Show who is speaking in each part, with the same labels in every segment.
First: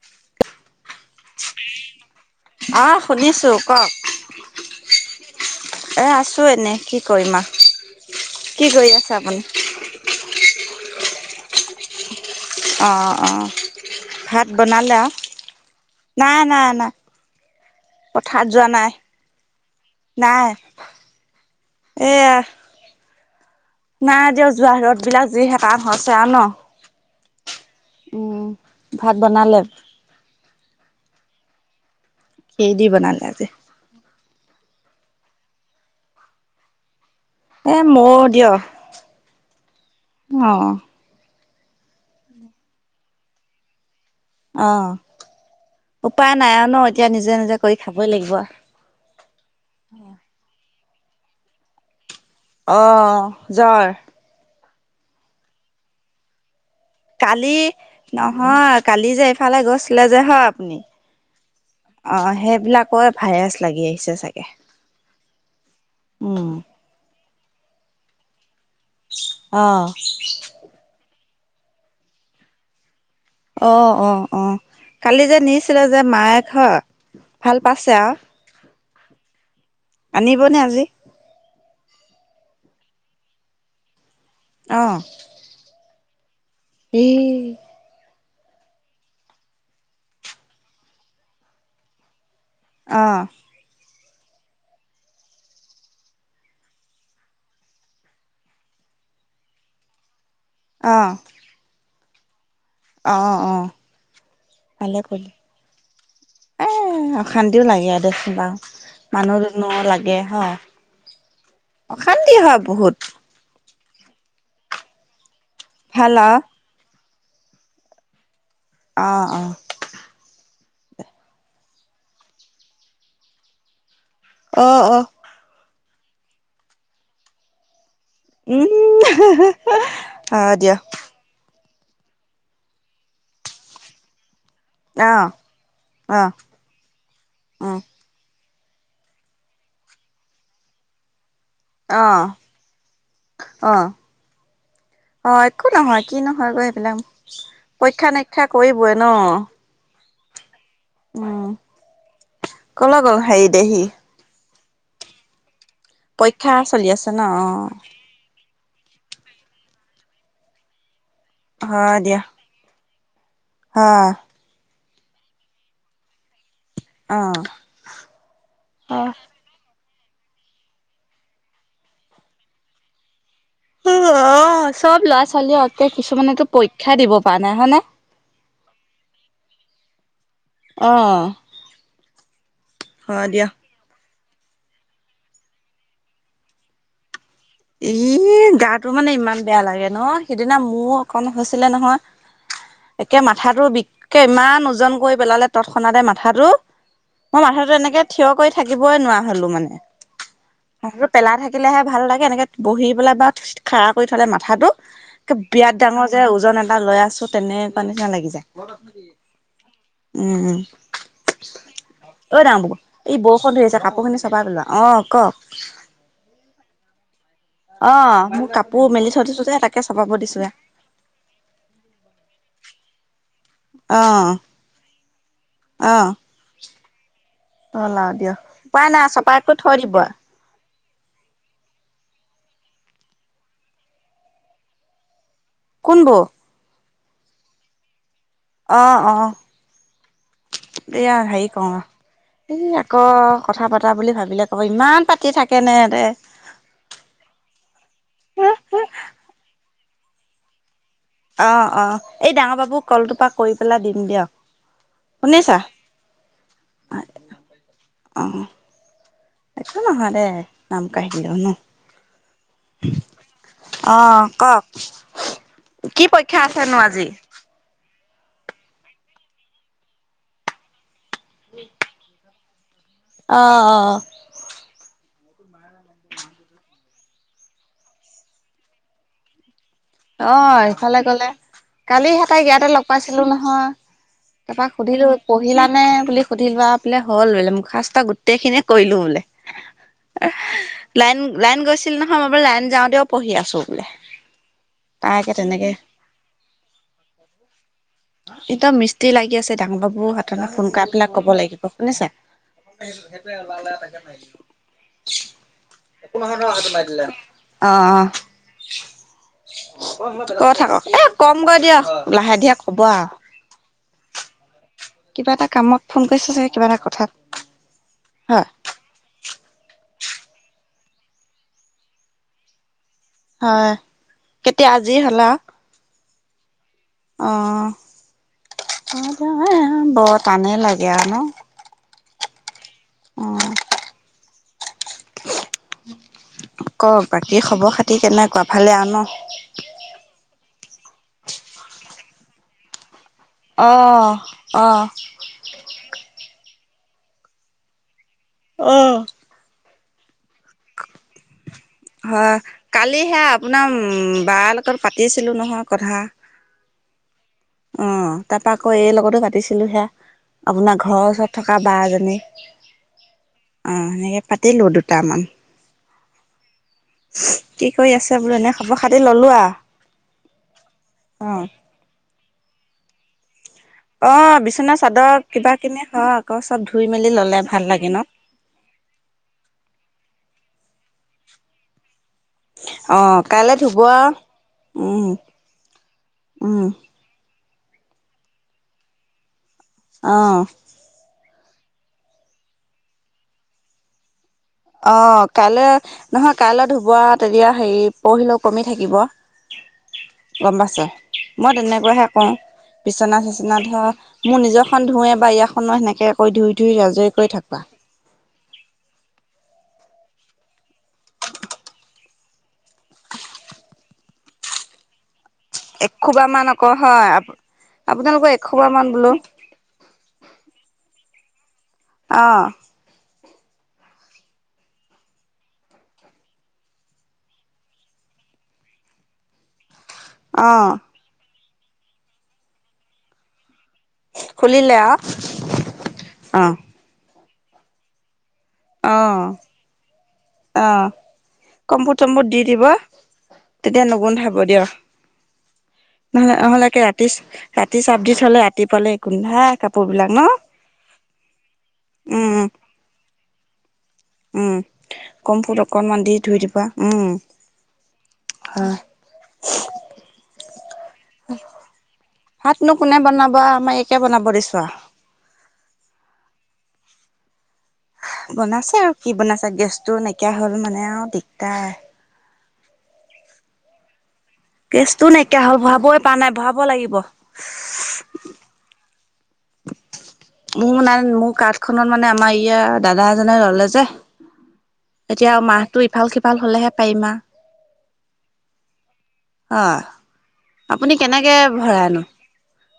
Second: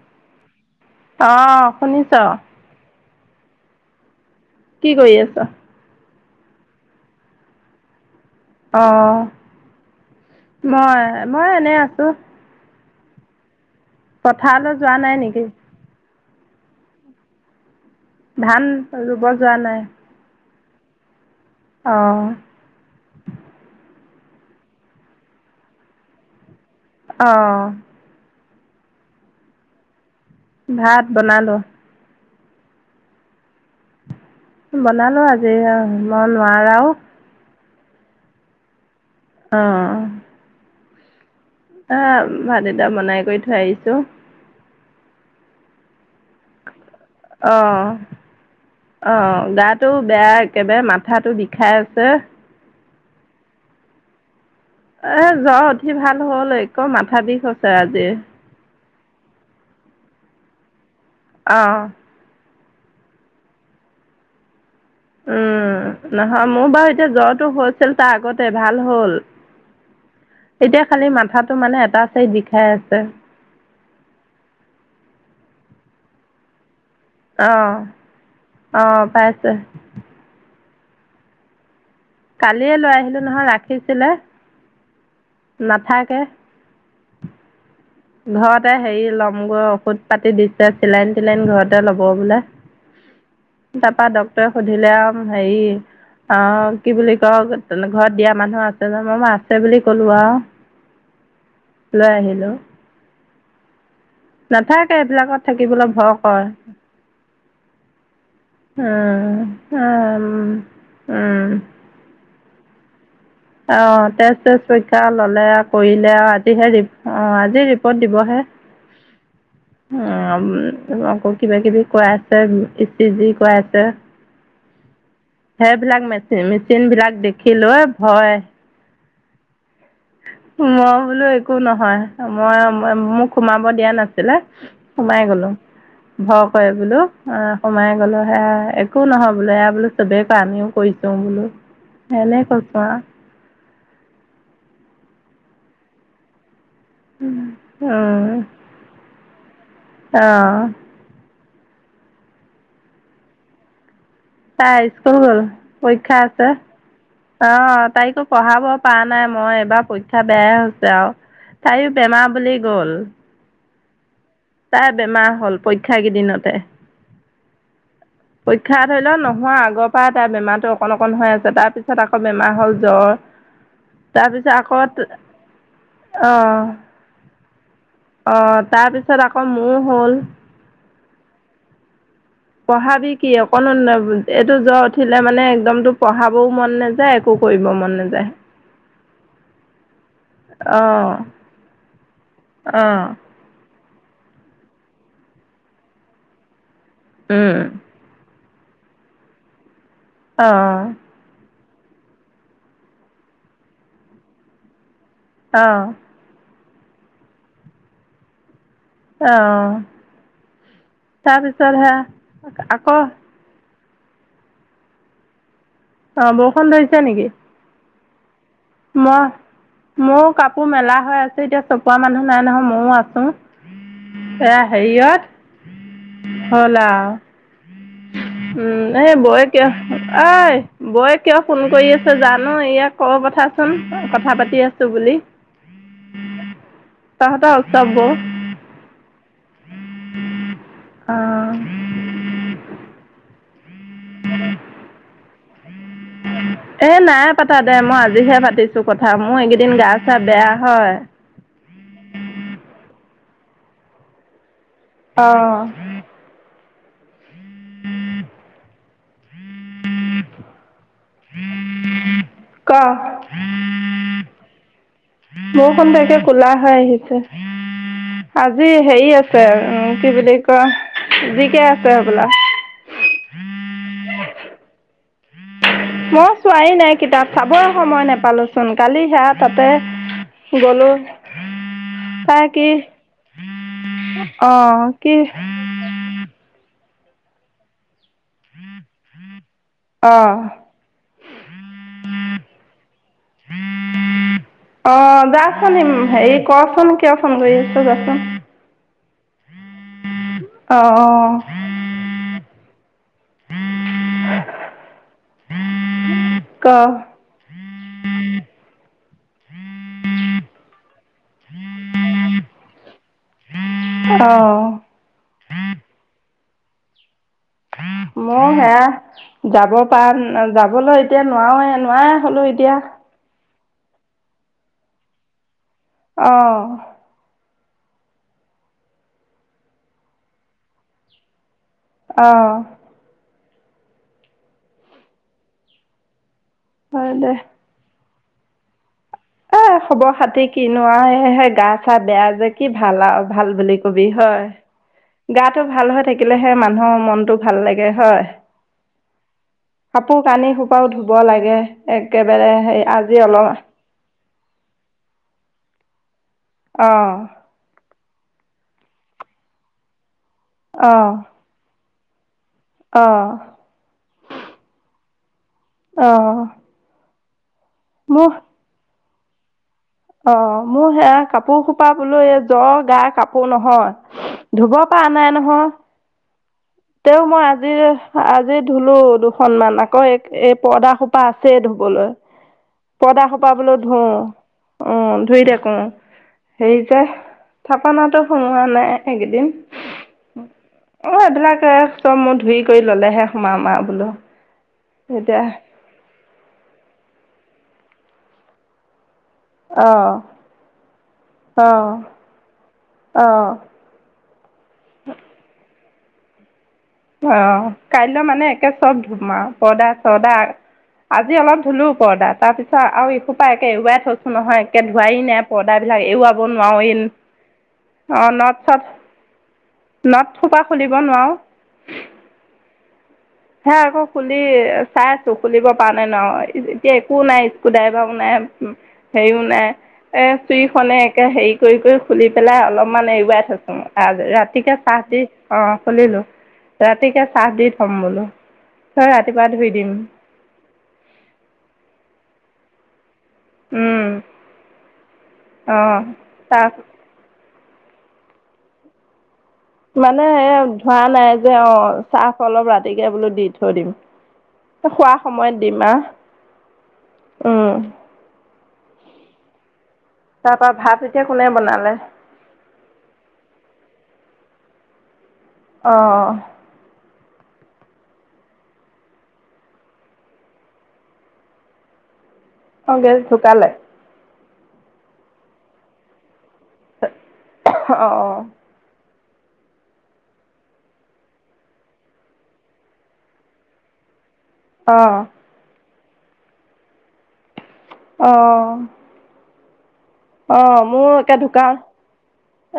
Speaker 1: [inaudible]
Speaker 2: অঁ, শুনিছ?
Speaker 1: অঁ শুনিছো, কওক।
Speaker 2: কি কৰি আছা?
Speaker 1: এ আছো এনেই কি কৰিম আও।
Speaker 2: অ, মই মই এনে আছো।
Speaker 1: অহ, ভাত
Speaker 2: পথাৰলৈ যোৱা
Speaker 1: বনালা?
Speaker 2: নাই নেকি?
Speaker 1: না না না। পথাৰত
Speaker 2: ধান
Speaker 1: যোৱা নাই?
Speaker 2: ৰুব যোৱা নাই?
Speaker 1: নাই।
Speaker 2: অ'
Speaker 1: এয়া। নাই দিয়ক যোৱা ৰ'দ বিলাক যিহে তান হৈছে আৰু ন'।
Speaker 2: অঁ।
Speaker 1: উম, ভাত বনালে?
Speaker 2: ভাত বনালো।
Speaker 1: কি দি বনালে আজি?
Speaker 2: বনালো আজি অঁ মই নোৱাৰাও।
Speaker 1: এ মইয়ো দিয়ক।
Speaker 2: অঁহ।
Speaker 1: অঁ।
Speaker 2: অ, ভাত কেইটা বনাই কৰি থৈ আহিছো।
Speaker 1: অ, উপায় নাই আৰু ন'এতিয়া নিজে নিজে কৰি
Speaker 2: অ'
Speaker 1: খাবই লাগিব।
Speaker 2: অ, গাটো বেয়া একেবাৰে মাথাটো বিষাই আছে।
Speaker 1: অ জ্বৰ।
Speaker 2: এ জ্বৰ উঠি ভাল হলেই
Speaker 1: কালি নহয় কালি যে এইফালে গৈছিলে যে হয় আপুনি।
Speaker 2: অ।
Speaker 1: অ' সেইবিলাকৰ ভাইৰাছ লাগি আহিছে চাগে।
Speaker 2: উম,
Speaker 1: উম
Speaker 2: নহয় মোৰ বাৰু এতিয়া জ্বৰটো হৈছিল তাৰ আগতে ভাল হ'ল।
Speaker 1: অ'।
Speaker 2: এতিয়া খালি মাথাটো মানে এটা চাইড বিখাই আছে।
Speaker 1: অ অ, অ কালি যে নিছিলে যে মায়ে খ ভাল
Speaker 2: অ',
Speaker 1: পাইছে আৱ
Speaker 2: অ', পাইছে।
Speaker 1: আনিবনে আজি।
Speaker 2: কালিয়ে লৈ আহিলো নহয় ৰাখিছিলে।
Speaker 1: অহ
Speaker 2: নাথাকে।
Speaker 1: এহ
Speaker 2: ঘৰতে হেৰি ল'মগৈ ঔষধ পাতি দিছে চিলাইন-তিলাইন ঘৰতে ল'ব বোলে।
Speaker 1: অহ
Speaker 2: তাৰপা ডক্তৰে সুধিলে আও হেৰি অ' কি বুলি কয় তেনে ঘৰত দিয়া মানুহ আছে জানো মই আছে বুলি ক'লো আও
Speaker 1: অ।
Speaker 2: লৈ আহিলোঁ।
Speaker 1: অ, অ।
Speaker 2: নাথাকে
Speaker 1: ভালে কৰিলি।
Speaker 2: এইবিলাকত থাকিবলে ভয় কৰে।
Speaker 1: এ অশান্তিও লাগে দে চোন বাও মানুহ
Speaker 2: উম,
Speaker 1: দুনুহ লাগে
Speaker 2: উম,
Speaker 1: হয়
Speaker 2: উম।
Speaker 1: অশান্তি হয় বহুত।
Speaker 2: অ' তেজ চেজ পৰীক্ষা ল'লে কৰিলে
Speaker 1: ভাল
Speaker 2: আও
Speaker 1: আৰু
Speaker 2: আজিহে ৰি অ' আজি ৰিপৰ্ট দিবহে
Speaker 1: অ অ
Speaker 2: অ আ উ আকৌ কিবা কিবি কৰাইছে ই চি জি কৰাইছে।
Speaker 1: অ অ
Speaker 2: সেইবিলাক মেচিন মেচিন বিলাক দেখিলৈ ভয়
Speaker 1: উ হা, হা, হা
Speaker 2: মই বোলো একো নহয় মই মই ম মোক সোমাব দিয়া নাছিলে। সোমাই
Speaker 1: অ',
Speaker 2: গ'লো
Speaker 1: অ',
Speaker 2: ভয় কৰে বোলো অ
Speaker 1: উম
Speaker 2: সোমাই গ'লো সেয়া এ একো নহয় বোলে এয়া বোলো চবেই কৰে আমি কৰিছো বোলো।
Speaker 1: অহ
Speaker 2: এনে কৈছোঁ আৰু
Speaker 1: অহ অ' একো নহয় কি নহয় গৈ সেইবিলাক
Speaker 2: অ অ
Speaker 1: উম কলৈ গ'ল হেৰি দেহি।
Speaker 2: তাই স্কুল গ'ল পৰীক্ষা আছে
Speaker 1: চলি আছে ন
Speaker 2: অ তাইকো পঢ়াব পৰা নাই মই এইবাৰ পৰীক্ষা বেয়াই হৈছে আৱ তাইয়ো বেমাৰ বুলি গ'ল।
Speaker 1: অ
Speaker 2: তাই বেমাৰ হ'ল পৰীক্ষা কেইদিনতে।
Speaker 1: অ
Speaker 2: পৰীক্ষা
Speaker 1: অ অ
Speaker 2: ধৰি লও নোহোৱা আগৰ পৰা তাৰ বেমাৰটো অকণ অকণ হৈ আছে তাৰপিছত আকৌ বেমাৰ হ'ল জ্বৰ [inaudible] তাৰপিছত
Speaker 1: অঁ'
Speaker 2: আকৌ
Speaker 1: চব ল'ৰা ছোৱালীঅ য়েকে কিছুমানেটো, পৰীক্ষা দিব পৰা নাই হয় নে?
Speaker 2: অঁ' তাৰপিছত আকৌ মোও হ'ল।
Speaker 1: অঁ'
Speaker 2: পঢ়াবি কি অকনো, এইটো জ্বৰ উঠিলে মানে একদমটো পঢ়াবও মন নাযায়- কৰিব মন নাযায়।
Speaker 1: ইহ গাটো মানে ইমান বেয়া লাগে ন, সিদিনা মোৰ অকন হৈছিলে নহয়-
Speaker 2: অঁ'
Speaker 1: একে মাথাটো বিককে ইমান ওজন কৰি পেলালে তৎক্ষণাতে মাথাটো, মই
Speaker 2: উম।
Speaker 1: মাথাটো এনেকে- থিয় কৰি থাকিবই নোৱাৰা হ'লো মানে।
Speaker 2: অঁ' অঁ'
Speaker 1: হাঁহটো পেলাই থাকিলেহে ভাল লাগে, এনেকে বহি পেলাই বা খাৰা কৰি থ'লে মাথাটো বিৰাট
Speaker 2: অ'
Speaker 1: ডাঙৰ- যে ওজন এটা লৈ আছো, তেনেকুৱা নিচিনা লাগি যায়।
Speaker 2: অঁহ'
Speaker 1: উম উম
Speaker 2: তাৰপিছত হে আকৌ-
Speaker 1: ক'ত ধৰিছে কাপোৰখিনি চপাই পেলোৱা অঁ' ক'।
Speaker 2: অঁ' বৰষুণ ধৰিছে নেকি?
Speaker 1: অঁ' মোৰ কাপ-
Speaker 2: ময় মোৰো কাপোৰ মেলা হৈ আছে এতিয়া- চপোৱা মানুহ নাই নহয় মও আছো
Speaker 1: অ
Speaker 2: এয়া হেৰিয়ত-
Speaker 1: অ
Speaker 2: হ'ল
Speaker 1: হ'ল দিয়ক
Speaker 2: আৰু
Speaker 1: উপাই নাই
Speaker 2: উম' এই
Speaker 1: চপাই
Speaker 2: বৌৱে
Speaker 1: কৰি
Speaker 2: কিবা
Speaker 1: থৈ দিব
Speaker 2: অই- বৌৱে কিয় ফোন কৰি আছে জানো? এয়াক কৈ পথাচোন কথা পাতি আছো বুলি।
Speaker 1: কোন বৌ?
Speaker 2: তহতৰ ওচৰ বৌ।
Speaker 1: অঁ' অঁ' এইয়া
Speaker 2: অ'
Speaker 1: হেৰি- অঁ' এই আকৌ কথা পতা বুলি ভাবিলে ক'ব ইমান পাতি থাকেনে এতে।
Speaker 2: এ নাই পাতা দে মই আজিহে পাতিছো কথা মোৰ এইগেইদিন গা চা বেয়া হয়।
Speaker 1: অঁ অঁ' এই ডাঙৰ বাবুক কলটো পা কৰি পেলাই দিম দিয়ক, শুনিছা?
Speaker 2: অ'
Speaker 1: অঁ' একো নহয় দে নাম কাঢ়িলেও ন'।
Speaker 2: ক'
Speaker 1: অ', কওক
Speaker 2: বৰষুণ টো
Speaker 1: কি
Speaker 2: একে
Speaker 1: পৰীক্ষা
Speaker 2: কলা হৈ
Speaker 1: আছেনো আজি?
Speaker 2: আহিছে। আজি হেৰি আছে উম, কি বুলি ক- ৰহ যিকে আছে হবলা।
Speaker 1: অঁ অঁ অঁ'। [unintelligible]
Speaker 2: মই ছোৱাই নাই কিতাপ চাবই সময় নাপালোচোন কালি সেয়া তাতে-
Speaker 1: অঁ'
Speaker 2: গ'লো
Speaker 1: এইফালে গ'লে কালিহেঁ
Speaker 2: তাই
Speaker 1: তাইক ইয়াতে
Speaker 2: কি
Speaker 1: লগ পাইছিলো নহয়।
Speaker 2: অ
Speaker 1: এপাক সুধিলো
Speaker 2: কি
Speaker 1: পঢ়িলা নে বুলি সুধিলো আপ- বোলে হ'ল বোলে মুখষ্ট গোটেই খিনিয়ে কৰিলো বোলে।
Speaker 2: অ
Speaker 1: লাইন লাইন গৈছিল নহয় মই বোলো লাইন যাওঁতেও পঢ়ি আছোঁ বোলে।
Speaker 2: অঁ'
Speaker 1: তাইকে তেনেকে
Speaker 2: যাচোন হেৰি কচোন কিয় ফোন কৰি আছে যাচোন।
Speaker 1: এতিয়া মিস্ত্ৰী লাগি আছে ডাঙৰ বাবু হতক ফোন
Speaker 2: অ
Speaker 1: কৰাই
Speaker 2: অ
Speaker 1: পেলাই ক'ব লাগিব। শুনিছে? একো নহয় ধৰ
Speaker 2: ক
Speaker 1: সেটো মাৰি দিলে। অঁ অঁ' কয় থাকক এ কম গৈ দিয়ক লাহে ধীৰে কব আ।
Speaker 2: অঅ'।
Speaker 1: কিবা এটা কামত ফোন কৰিছ চাগে, কিবা এটা কথাত।
Speaker 2: মও
Speaker 1: হয়
Speaker 2: সেয়া যাব পা যাবলৈ এতিয়া নোৱাওৱে নোৱাৰাই হ'লোঁ এতিয়া।
Speaker 1: হয়, কেতিয়া আজি হ'ল আও
Speaker 2: অ
Speaker 1: অ', বৰ টানে লাগে আৱ ন?
Speaker 2: অঁ
Speaker 1: অ কওক
Speaker 2: হয় দে
Speaker 1: বাকী খবৰ খাতি কেনেকুৱা ভালে আৰু ন?
Speaker 2: এ খবৰ খাতি কিনো আৱ হে গাচা বেয়া যে কি ভাল আও ভাল
Speaker 1: অ
Speaker 2: বুলি কবি হয়।
Speaker 1: অ
Speaker 2: গাটো ভাল হৈ থাকিলেহে মানুহৰ মনটো ভাল লাগে হয়।
Speaker 1: অ'।
Speaker 2: কাপোৰ কানি সোপাও ধুব লাগে
Speaker 1: হয়,
Speaker 2: একেবাৰে সেই আজি
Speaker 1: কালিহে
Speaker 2: অলপ
Speaker 1: আপোনাৰ বাৰ লগত পাতিছিলোঁ নহয় কথা।
Speaker 2: অ'।
Speaker 1: অ', তাৰপা আকৌ এই লগতো পাতিছিলোহে আপোনাৰ ঘৰৰ ওচৰত থকা বা এজনী।
Speaker 2: অ'।
Speaker 1: অ, সেনেকৈ পাতিলোঁ দুটামান।
Speaker 2: অ
Speaker 1: কি কৰি আছে বোলো এনেই খবৰ খাতি ললো আ
Speaker 2: অ, মোৰ সেয়া কাপোৰ সোপা বোলো এই জ্বৰ গা কাপোৰ নহয়
Speaker 1: অ', বিচনা
Speaker 2: ধুব পৰা
Speaker 1: চাদৰ
Speaker 2: নাই
Speaker 1: কিবা
Speaker 2: নহয়
Speaker 1: কিনি হও আকৌ চব ধুই মেলি
Speaker 2: তেও
Speaker 1: ললে
Speaker 2: মই
Speaker 1: ভাল
Speaker 2: আজি
Speaker 1: লাগে ন।
Speaker 2: আজি ধুলো দুখনমান আকৌ এক এই পৰ্দা সোপা আছেই ধুবলৈ।
Speaker 1: অ
Speaker 2: পৰ্দা
Speaker 1: কাইলৈ
Speaker 2: সোপাবলো
Speaker 1: ধুব
Speaker 2: ধুও
Speaker 1: আও
Speaker 2: উম ধুই থাকো।
Speaker 1: উম
Speaker 2: হেৰি যে থাপনাতো সোমোৱা নাই এইকেইদিন
Speaker 1: অ
Speaker 2: অ এইবিলাক এ চব মই ধুই কৰি ললেহে সোমাম আও বোলো।
Speaker 1: অ
Speaker 2: এতিয়া
Speaker 1: কাইলৈ নহয় কাইলৈ ধুবা তেতিয়া হেৰি পৰহিলো কমি থাকিব।
Speaker 2: অ
Speaker 1: গম পাইছে মই
Speaker 2: অ
Speaker 1: তেনেকুৱাহে কওঁ বিচনা
Speaker 2: অ
Speaker 1: চিচনা ধৰ মোৰ নিজৰখন ধুৱে বা ইয়াখনো সেনেকে কৈ ধুই ধুই আজৰি কৰি থাকোঁ
Speaker 2: অ', কাইলৈ মানে একে চব ধুম আও পৰ্দা চৰদা আজি অলপ ধুলো পৰ্দা তাৰপিছত আৰু ইসোপা একে এৰুৱাই থৈছোঁ নহয় একে ধুৱাই নাই আৰু পৰ্দা বিলাক
Speaker 1: এসোবা
Speaker 2: এৰুৱাব
Speaker 1: মান আকৌ
Speaker 2: নোৱাওয়েন
Speaker 1: হয়
Speaker 2: অ
Speaker 1: আপোনালোকৰ এসোবা মান
Speaker 2: নট-চট
Speaker 1: বোলো
Speaker 2: নটসোপা খুলিব নোৱাও
Speaker 1: অ
Speaker 2: হে আকৌ খুলি চাই আছোঁ খুলিব পাৰোঁ নে নোৱাও এতিয়া একো নাই স্কু ড্ৰাইভাৰো নাই হেইও নাই এ
Speaker 1: অ
Speaker 2: চুৰিখনে একে হেৰি কৰি খুলি পেলাই অলপমান এৰুৱাই থৈছো মই
Speaker 1: খুলিলে
Speaker 2: ৰাতিকে
Speaker 1: আও
Speaker 2: চাপ দি অ খুলিলো,
Speaker 1: অ
Speaker 2: ৰাতিকে চাপ দি থ'ম বোলো।
Speaker 1: অ
Speaker 2: তই ৰাতিপুৱা ধুই দিম
Speaker 1: অ কম্পু টম্পু দি দিব তেতিয়া নুগোন্ধাব দিয়
Speaker 2: অঁ
Speaker 1: নহলে
Speaker 2: চাহ
Speaker 1: নহ'লেকে ৰা তি ৰাতি চাব দি থলে ৰাতিপুৱালে গোন্ধাই কাপ
Speaker 2: মানে এ ধোৱা মা নাই যে অ চাফ
Speaker 1: উম
Speaker 2: অলপ ৰাতিকে বোলো দি থৈ দিম।
Speaker 1: উম
Speaker 2: খোৱা সময়ত
Speaker 1: কম্ফৰ্ত
Speaker 2: দিম
Speaker 1: অকনমান দি ধুই দিবা উম।
Speaker 2: আৰু
Speaker 1: হয়।
Speaker 2: তাৰপৰা, ভাত এতিয়া কোনে বনালে?
Speaker 1: ভাতনো, কোনে বনাব, আমাৰ একে বনাব দিছো, আৰু।
Speaker 2: অ,
Speaker 1: বনাইছে আৰু কি বনাইছে, গেছটো নাইকিয়া হ'ল মানে আৰু দিগদাৰ।
Speaker 2: অ, গেছ ঢুকালে।
Speaker 1: গেছতটো নাইকিয়া হ'ল, ভৰাবই পৰা নাই ভৰাব লাগিব।
Speaker 2: অ, অ,
Speaker 1: মোৰ নাই মোৰ কাৰাঠ খনত, মানে আমাৰ ইয়াৰ দাদা এজনে ললে যে
Speaker 2: অ
Speaker 1: এতিয়া মাহতটো, ইফাল সিফাল হ'লে হে পাৰিম‌, আ
Speaker 2: অ,
Speaker 1: হয়,
Speaker 2: অ
Speaker 1: আপুনি
Speaker 2: মোৰ একে
Speaker 1: কেনেকে
Speaker 2: ঢুকাও
Speaker 1: ভৰাই‌ নো?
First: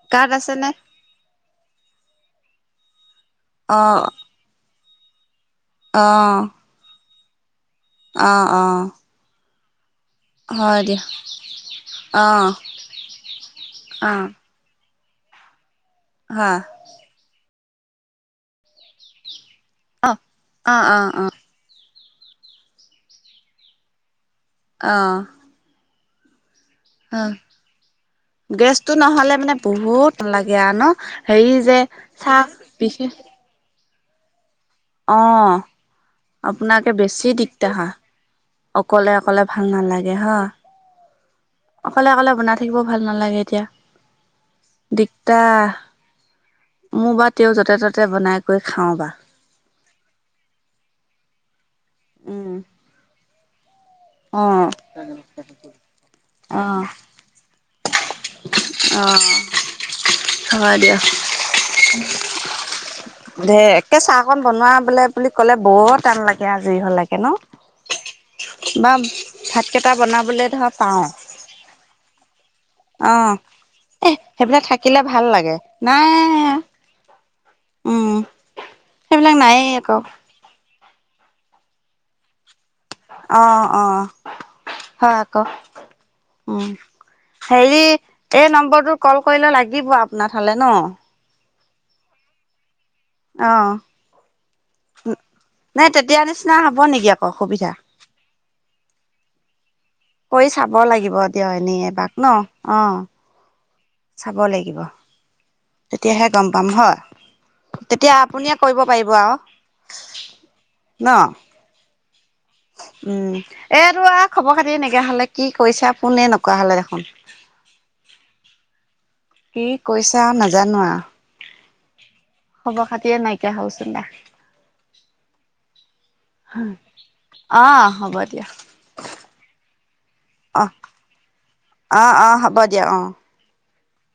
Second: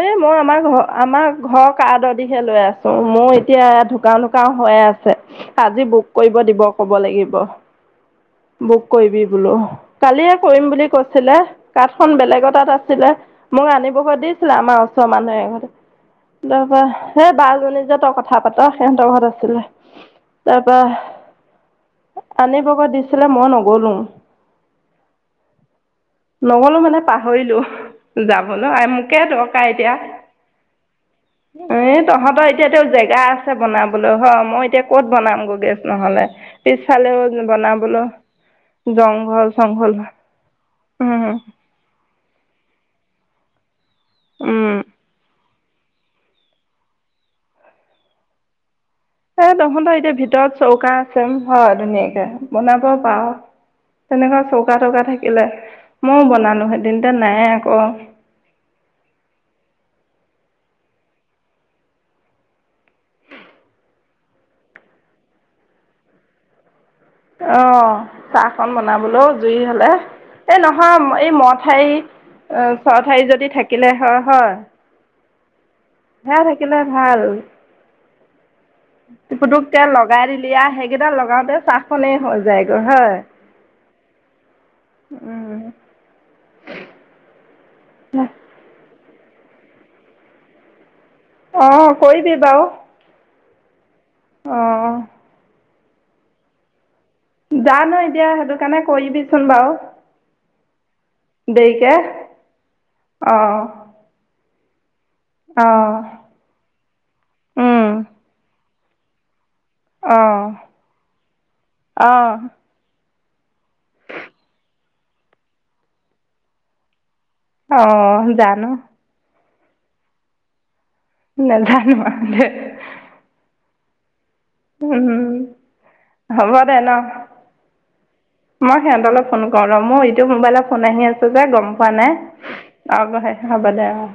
Speaker 2: এই, মই আমাৰ ঘৰ, আমাৰ ঘৰ, কৰদদিহে লৈ আছো, মোৰ এতিয়া,
Speaker 1: অ
Speaker 2: ধোকাও ও, হৈয়ে আছে, আজি বুক কৰিব
Speaker 1: অ
Speaker 2: দিব ক'ব লাগিব।
Speaker 1: অ',
Speaker 2: বুক
Speaker 1: অ',
Speaker 2: কৰিব বোলো। কালিয়ে কৰিম
Speaker 1: হয়
Speaker 2: বুলি
Speaker 1: দিয়া
Speaker 2: কৈছিলে, কাৰ্দখন বেলেগ
Speaker 1: অ',
Speaker 2: তাত আছিলে, মোক আনিব গৈ
Speaker 1: অ',
Speaker 2: দি ছিলে, আমাৰ ওচৰৰ মানুহ এঘৰত
Speaker 1: হয়।
Speaker 2: তাৰপা সেই বাজনী যে, তই কথা পাত, সিহঁতৰ ঘৰত আছিলে
Speaker 1: অ',
Speaker 2: তাৰপা
Speaker 1: অ', অ', অ',
Speaker 2: আনিবগৈ দিছিলে, মই নগ'লো।
Speaker 1: অ,
Speaker 2: নগ'লো মানে,
Speaker 1: অ',
Speaker 2: পাহৰিলো। যাবলৈ
Speaker 1: গেছটো
Speaker 2: মোকে
Speaker 1: নহ'লে মানে
Speaker 2: দৰকাৰ এতিয়া,
Speaker 1: বহুত লাগে আৰু ন' হেৰি যে
Speaker 2: এই
Speaker 1: চাহ
Speaker 2: তহঁতৰ এতিয়াতেও
Speaker 1: বিশেষ
Speaker 2: জেগা বনাবলৈ হয়, মই এতিয়া। ক'ত বনাম
Speaker 1: অ',
Speaker 2: গৈ, নহ'লে গেছ নহ'লে
Speaker 1: আপোনাকে বেছি
Speaker 2: পিছফালেও
Speaker 1: দিগদাৰ হয়।
Speaker 2: বনাবলৈ।
Speaker 1: অকলে অকলে ভাল
Speaker 2: জংঘল-চংঘল হয়, উম, উম,
Speaker 1: অকলে-অকলে বনাই থাকিব ভাল নালাগে এতিয়া।
Speaker 2: উম,
Speaker 1: দিগদাৰ, মোৰ বা তেওঁক য'তে, ত'তে বনাই কৰি খাওঁ বা।
Speaker 2: এই তহঁতৰ এতিয়া ভিতৰত চৌকা আছে, হয় ধুনীয়াকে
Speaker 1: উম,
Speaker 2: বনাব পাৰ। তেনেকুৱা
Speaker 1: অ',
Speaker 2: চৌকা-তৌকা থাকিলে, ময়ো বনালো
Speaker 1: অ',
Speaker 2: হতিন, এতিয়া নাই আকৌ।
Speaker 1: অ, হ'ব দিয়ক। ঢেৰ, একে চাহকন বনোৱা বোলে, বুলি ক'লে বৰ টান লাগে আৰু জুই লাগে ন?
Speaker 2: অ, চাহখন
Speaker 1: বা
Speaker 2: বনাবলৈও, জুই হ'লে,
Speaker 1: ভাতকেইটা বনাবলৈ
Speaker 2: এই
Speaker 1: ধৰা
Speaker 2: নহয়
Speaker 1: পাওঁ
Speaker 2: এই ময়া ঠাই। ছ,
Speaker 1: অ
Speaker 2: ঠাৰি যদি থাকিলে
Speaker 1: এ
Speaker 2: হৈ, হয়।
Speaker 1: সেইবিলাক থাকিলে ভাল লাগে, নাই।
Speaker 2: সেয়া থাকিলে, ভাল।
Speaker 1: উম, সেইবিলাক নায়েই
Speaker 2: পুটুকে
Speaker 1: আকৌ
Speaker 2: লগাই দিলি আৰু, সেইগিদাল লগাওঁতে চাহখনে হৈ যায়গৈ হয়।
Speaker 1: অ, অ, হয় আকৌ।
Speaker 2: উম,
Speaker 1: উম, হেৰি এই নম্বৰটোৰ ক'ল কৰিলে লাগিব আপোনাৰ ঠাইলে ন?
Speaker 2: অ, কৰিবি বাওঁ।
Speaker 1: অ,
Speaker 2: অ,
Speaker 1: নাই, তেতিয়া নিচিনা হ'ব নেকি? আকৌ সুবিধা
Speaker 2: জানো, এতিয়া সেইটো কাৰণে কৰি দিবিচোন বাৰু।
Speaker 1: কৰি চাব লাগিব দিয়ক, এনেই এপাক ন, অ'।
Speaker 2: অ', অ'।
Speaker 1: চাব লাগিব।
Speaker 2: অহ'।
Speaker 1: তেতিয়াহে গম পাম হয়, তেতিয়া আপুনিয়ে কৰিব পাৰিব আৰু।
Speaker 2: অহ',
Speaker 1: ন
Speaker 2: অ'।
Speaker 1: উম, এইটো আৰু খবৰ-খাতি নইকিয়া হ'লে, কি কৰিছা ফোনে নকৰা হ'লে দেখোন।
Speaker 2: অ' জানো।
Speaker 1: কি কৈছা নাজানা আৰু।
Speaker 2: নাজানো আৰু দেই।
Speaker 1: খবৰ খাতিয়ে নাইকিয়া হ'ল চোন, তাৰ।
Speaker 2: উম, হ'ব দে ন।
Speaker 1: অ হ'ব দিয়া
Speaker 2: মই সিহঁতৰলৈ ফোন কৰো ৰহ, মোৰ ইটো
Speaker 1: অ
Speaker 2: মোবাইলৰ ফোন আহি আছো যে, গম পোৱা
Speaker 1: অ
Speaker 2: নাই
Speaker 1: অ হ'ব দিয়া অ
Speaker 2: চাওঁ গৈ হে। হ'ব‌‌ দে অহ'।